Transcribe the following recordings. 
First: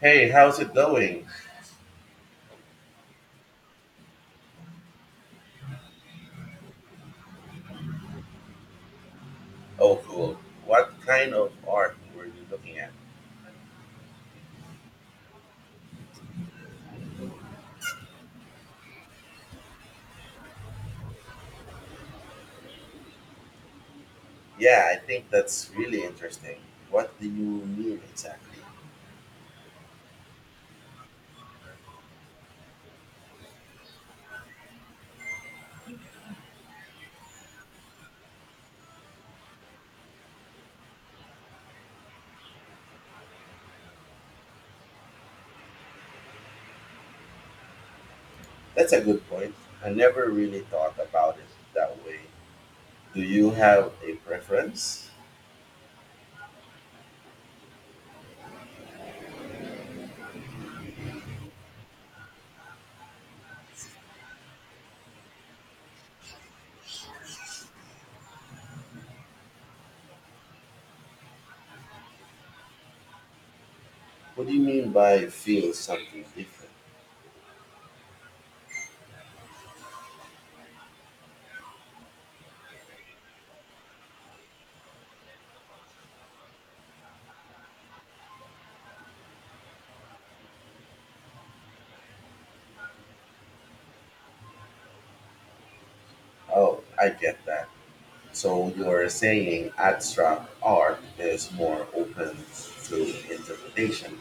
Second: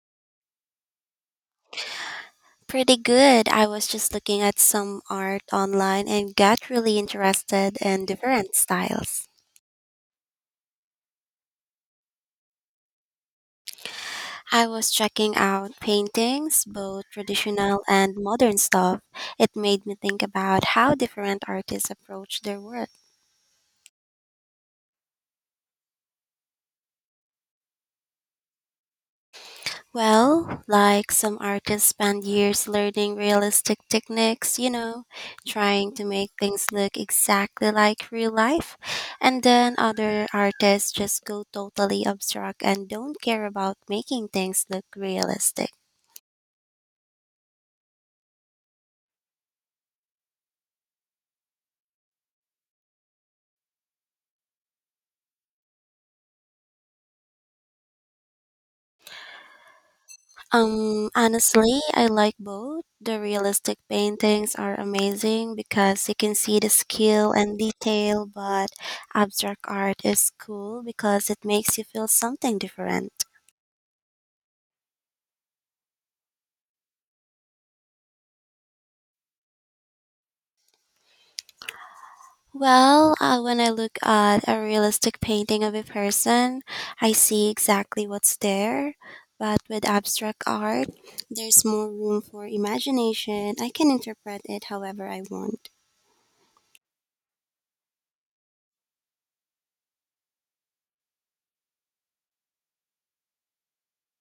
Hey, how's it going? Pretty good. I was just looking at some art online and got really interested in different styles. Oh, cool. What kind of art were you looking at? I was checking out paintings, both traditional and modern stuff. It made me think about how different artists approach their work. Yeah, I think that's really interesting. What do you mean exactly? Well, like some artists spend years learning realistic techniques, you know, trying to make things look exactly like real life. And then other artists just go totally abstract and don't care about making things look realistic. That's a good point. I never really thought about it that way. Do you have a preference? Honestly, I like both. The realistic paintings are amazing because you can see the skill and detail, but abstract art is cool because it makes you feel something different. What do you mean by feel something different? Well, when I look at a realistic painting of a person, I see exactly what's there. But with abstract art, there's more room for imagination. I can interpret it however I want. Oh, I get that. So you're saying abstract art is more open to interpretation.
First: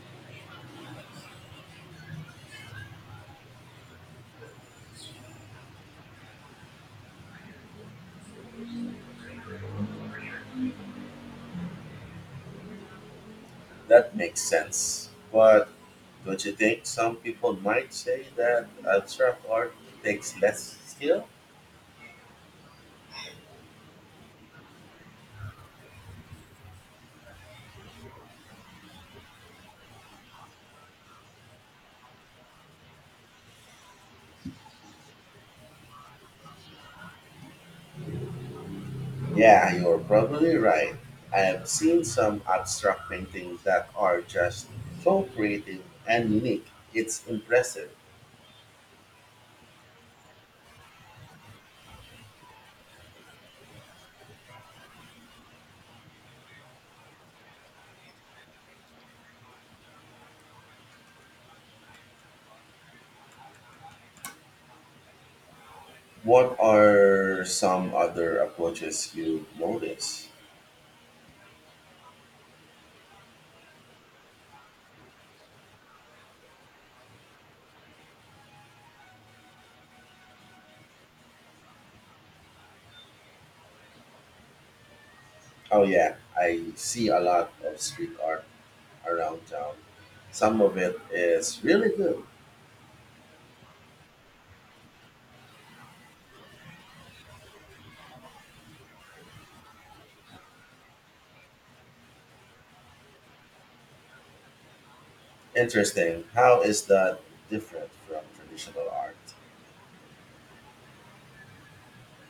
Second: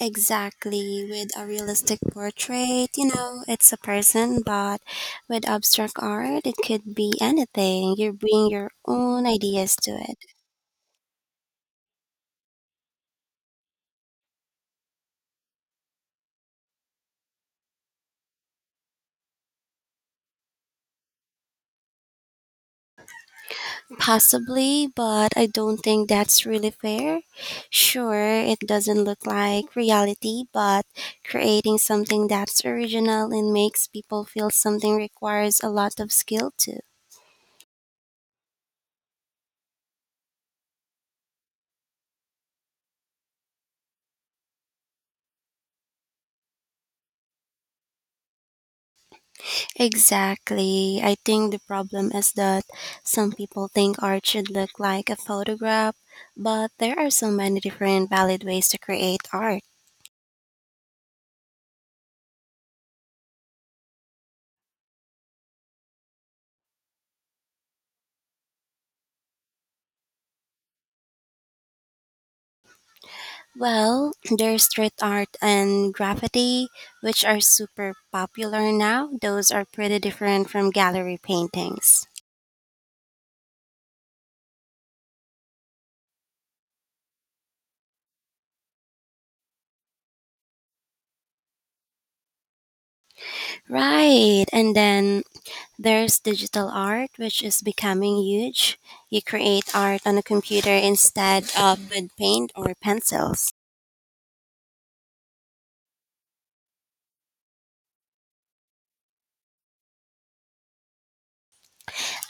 Exactly. With a realistic portrait, you know, it's a person, but with abstract art, it could be anything. You bring your own ideas to it. That makes sense. But don't you think some people might say that abstract art takes less skill? Possibly, but I don't think that's really fair. Sure, it doesn't look like reality, but creating something that's original and makes people feel something requires a lot of skill too. Yeah, you're probably right. I have seen some abstract paintings that are just so creative and unique. It's impressive. Exactly. I think the problem is that some people think art should look like a photograph, but there are so many different valid ways to create art. What are some other approaches you notice? Well, there's street art and graffiti, which are super popular now. Those are pretty different from gallery paintings. Oh, yeah, I see a lot of street art around town. Some of it is really good. Right. And then there's digital art, which is becoming huge. You create art on a computer instead of with paint or pencils. Interesting. How is that different from traditional art?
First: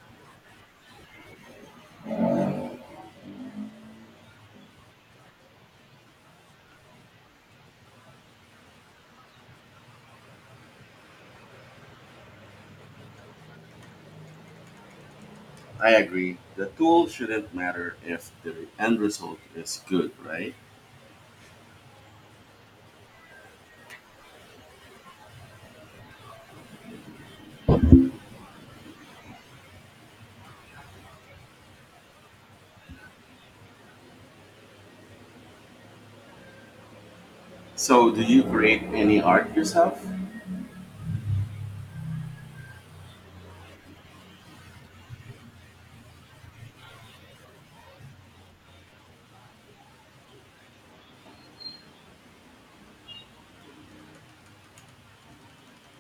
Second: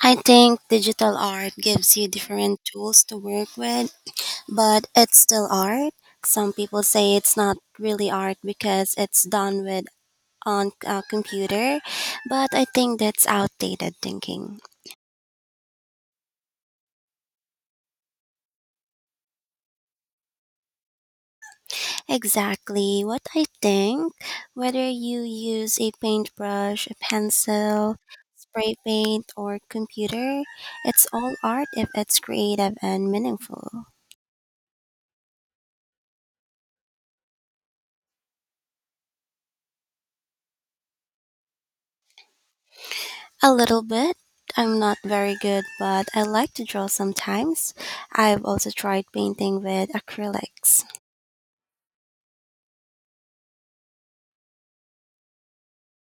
I think digital art gives you different tools to work with, but it's still art. Some people say it's not really art because it's done with on a computer, but I think that's outdated thinking. I agree. The tool shouldn't matter if the end result is good, right? Exactly what I think, whether you use a paintbrush, a pencil, spray paint, or computer, it's all art if it's creative and meaningful. So, do you create any art yourself? A little bit. I'm not very good, but I like to draw sometimes. I've also tried painting with acrylics.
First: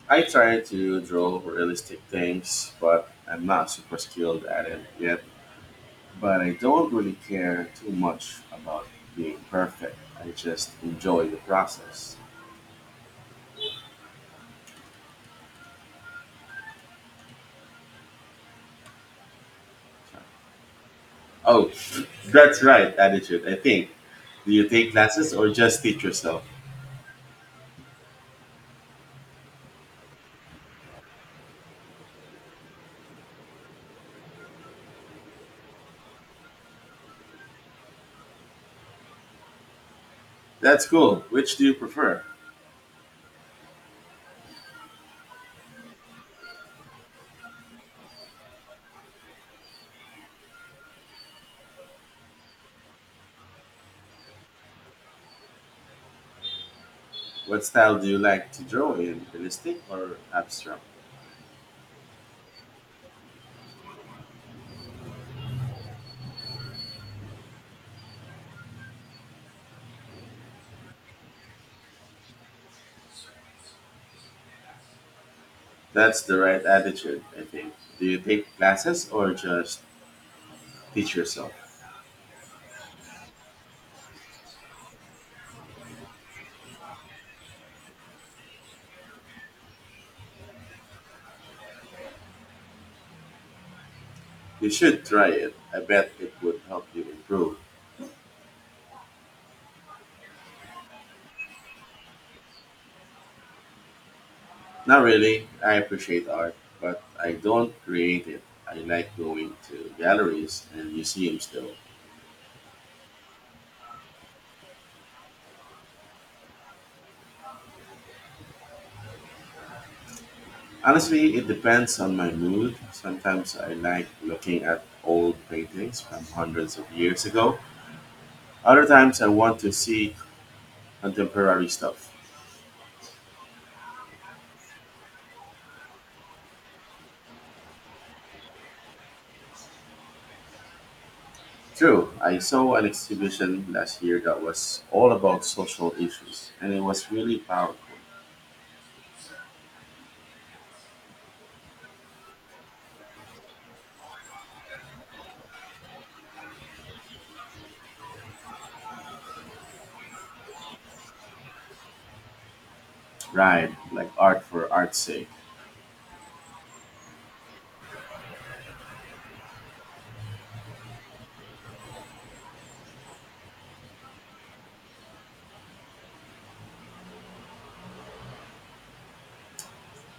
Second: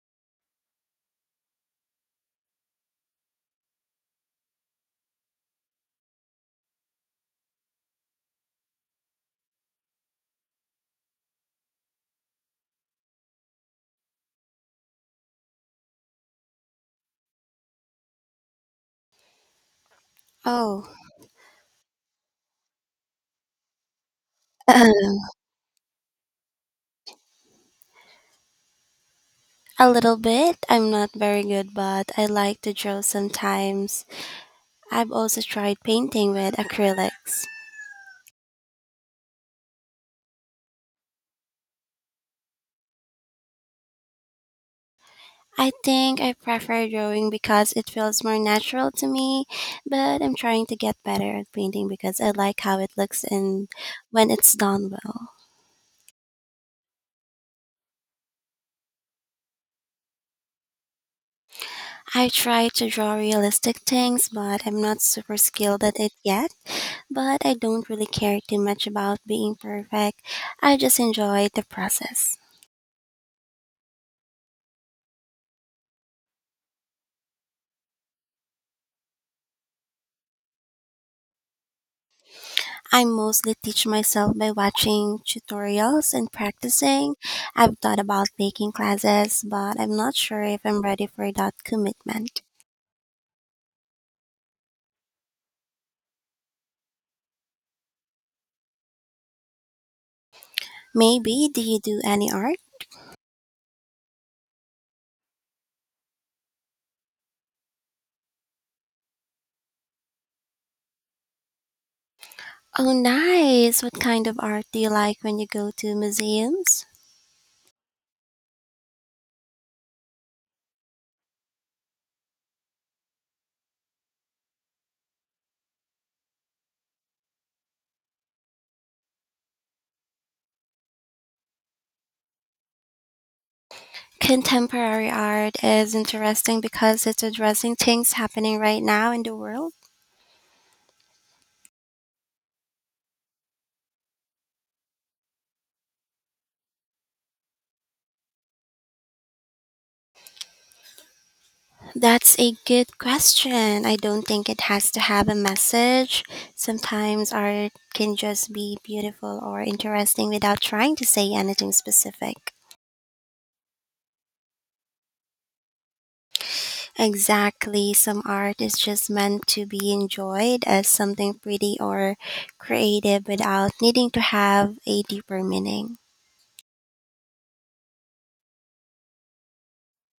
I try to draw realistic things, but I'm not super skilled at it yet. But I don't really care too much about being perfect. I just enjoy the process. Oh. Oh, that's right, attitude, I think. Do you take A classes or just teach yourself? little bit. I'm not very good, but I like to draw sometimes. I've also tried painting with acrylics. That's cool. Which do you prefer? I think I prefer drawing because it feels more natural to me, but I'm trying to get better at painting because I like how it looks and when it's done well. What style do you like to draw in? Realistic or abstract? I try to draw realistic things, but I'm not super skilled at it yet, but I don't really care too much about being perfect. I just enjoy the process. That's the right attitude, I think. Do you take classes or just teach yourself? I mostly teach myself by watching tutorials and practicing. I've thought about taking classes, but I'm not sure if I'm ready for that commitment. You should try it. I bet it would help you improve. Maybe. Do you do any art? Not really. I appreciate art, but I don't create it. I like going to galleries and museums though. Oh, nice! What kind of art do you like when you go to museums? Honestly, it depends on my mood. Sometimes I like looking at old paintings from hundreds of years ago. Other times I want to see contemporary stuff. Contemporary art is interesting because it's addressing things happening right now in the world. True, I saw an exhibition last year that was all about social issues, and it was really powerful. That's a good question. I don't think it has to have a message. Sometimes art can just be beautiful or interesting without trying to say anything specific. Right, like art for art's sake. Exactly. Some art is just meant to be enjoyed as something pretty or creative without needing to have a deeper meaning.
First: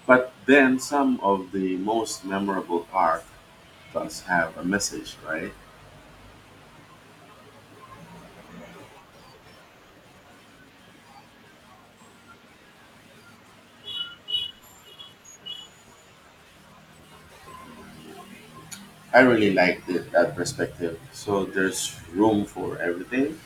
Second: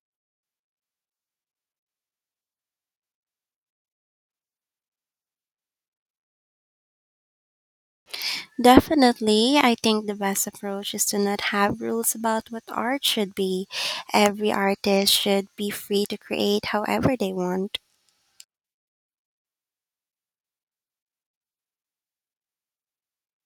But then some of the most memorable art does have a message, right? Definitely. I think the best approach is to not have rules about what art should be. Every artist should be free to create however they want. I really liked it, that perspective. So there's room for everything.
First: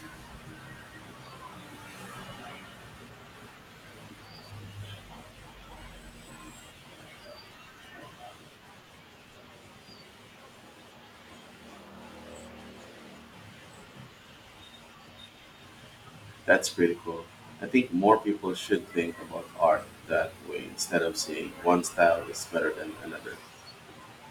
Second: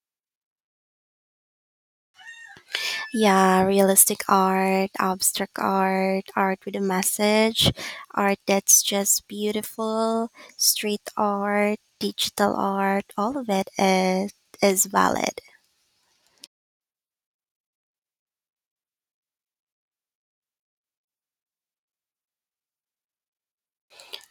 Yeah, realistic art, abstract art, art with a message, art that's just beautiful, street art, digital art, all of it is valid. That's pretty cool. I think more people should think about art that way instead of saying one style is better than another.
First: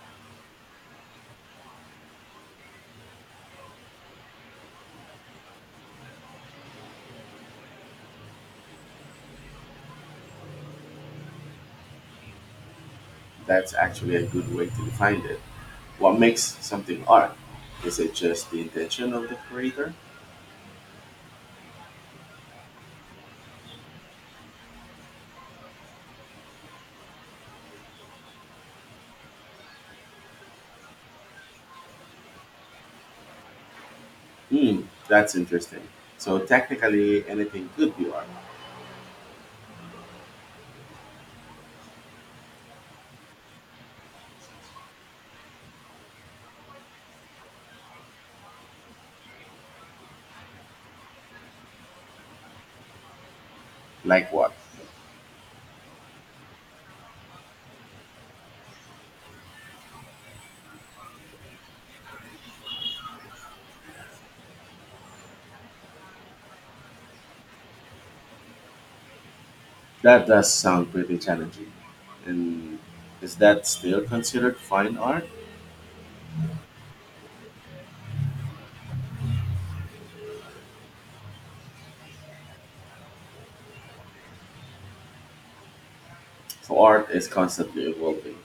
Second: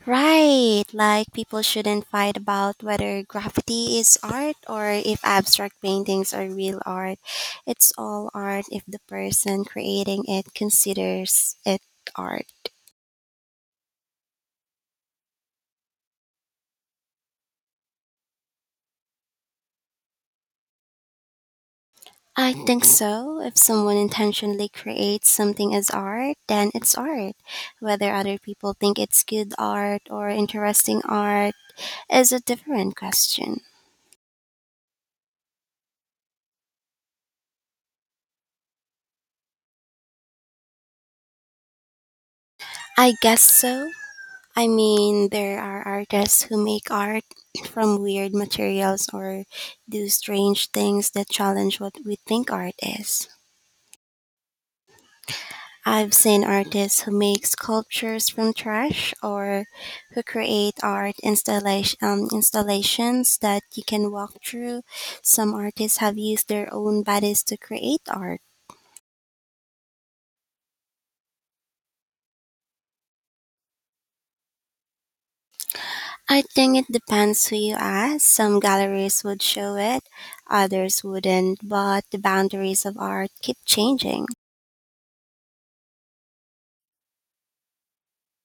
Right, like people shouldn't fight about whether graffiti is art or if abstract paintings are real art. It's all art if the person creating it considers it art. That's actually a good way to define it. What makes something art? Is it just the intention of the creator? I think so. If someone intentionally creates something as art, then it's art. Whether other people think it's good art or interesting art is a different question. Hmm, that's interesting. So technically, anything could be art. I guess so. I mean, there are artists who make art from weird materials or do strange things that challenge what we think art is. Like what? I've seen artists who make sculptures from trash or who create art installations that you can walk through. Some artists have used their own bodies to create art. That does sound pretty challenging. And is that still considered fine art? I think it depends who you ask. Some galleries would show it, others wouldn't, but the boundaries of art keep changing. So art is constantly evolving.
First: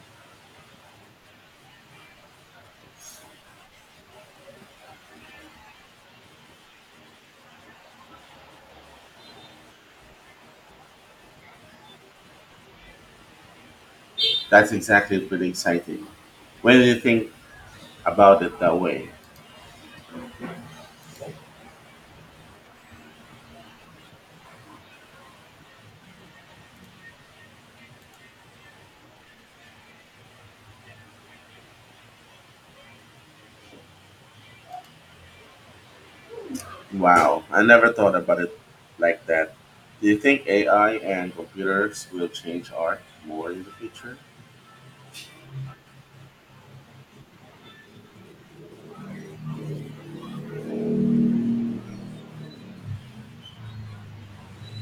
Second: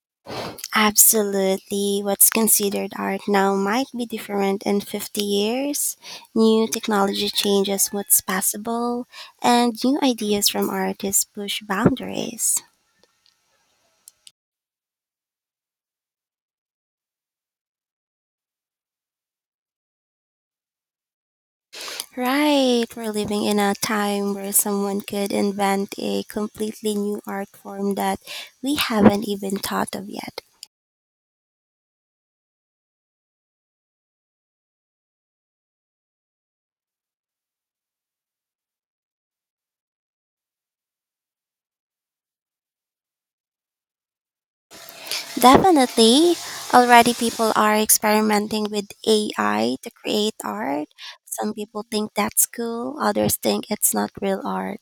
Absolutely. What's considered art now might be different in 50 years. New technology changes what's possible, and new ideas from artists push boundaries. That's exactly pretty exciting. When you think about it that way, Right, we're living in a time where someone could invent a completely new art form that we haven't even thought of yet. wow, I never thought about it like that. Do you think AI and computers will change art more in the future? Definitely. Already people are experimenting with AI to create art. Some people think that's cool, others think it's not real art.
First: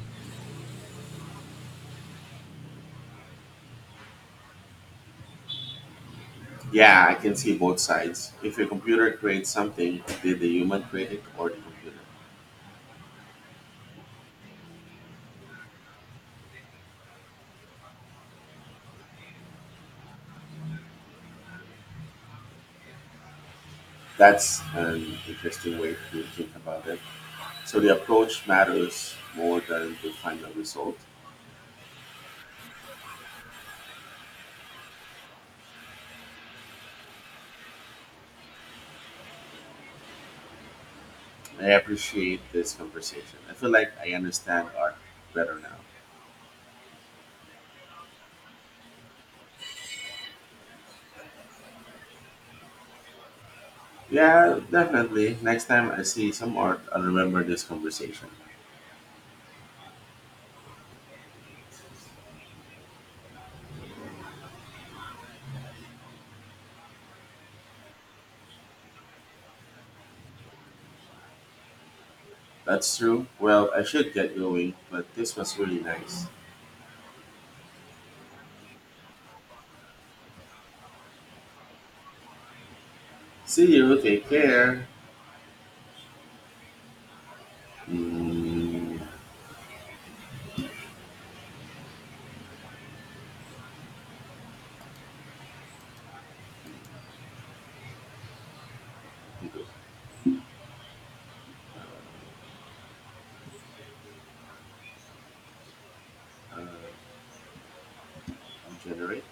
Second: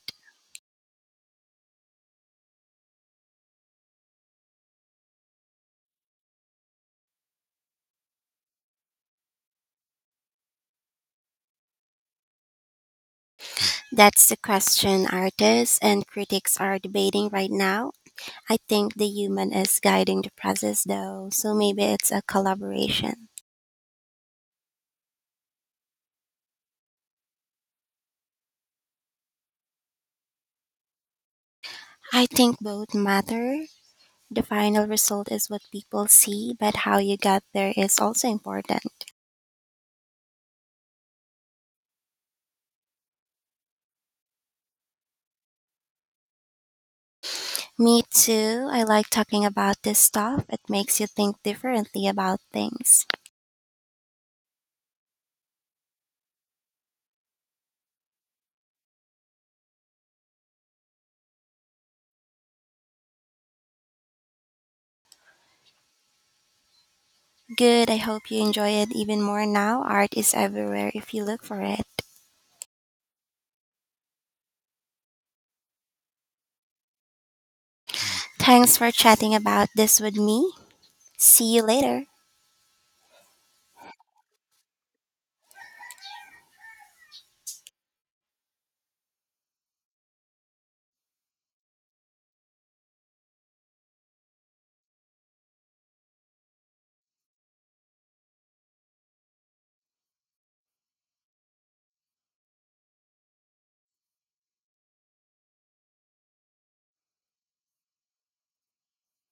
Yeah, I can see both sides. If a computer creates something, did the human create it or the computer? That's the question artists and critics are debating right now. I think the human is guiding the process though, so maybe it's a collaboration. That's an interesting way to think about it. So the approach matters more than the final result. I think both matter. The final result is what people see, but how you got there is also important. I appreciate this conversation. I feel like I understand art better now. Me too. I like talking about this stuff. It makes you think differently about things. Yeah, definitely. Next time I see some art, I'll remember this conversation. Good. I hope you enjoy it even more now. Art is everywhere if you look for it. That's true. Well, I should get going, but this was really nice. Thanks for chatting about this with me. See you later. See you. Take care. Mm, uh, Generate.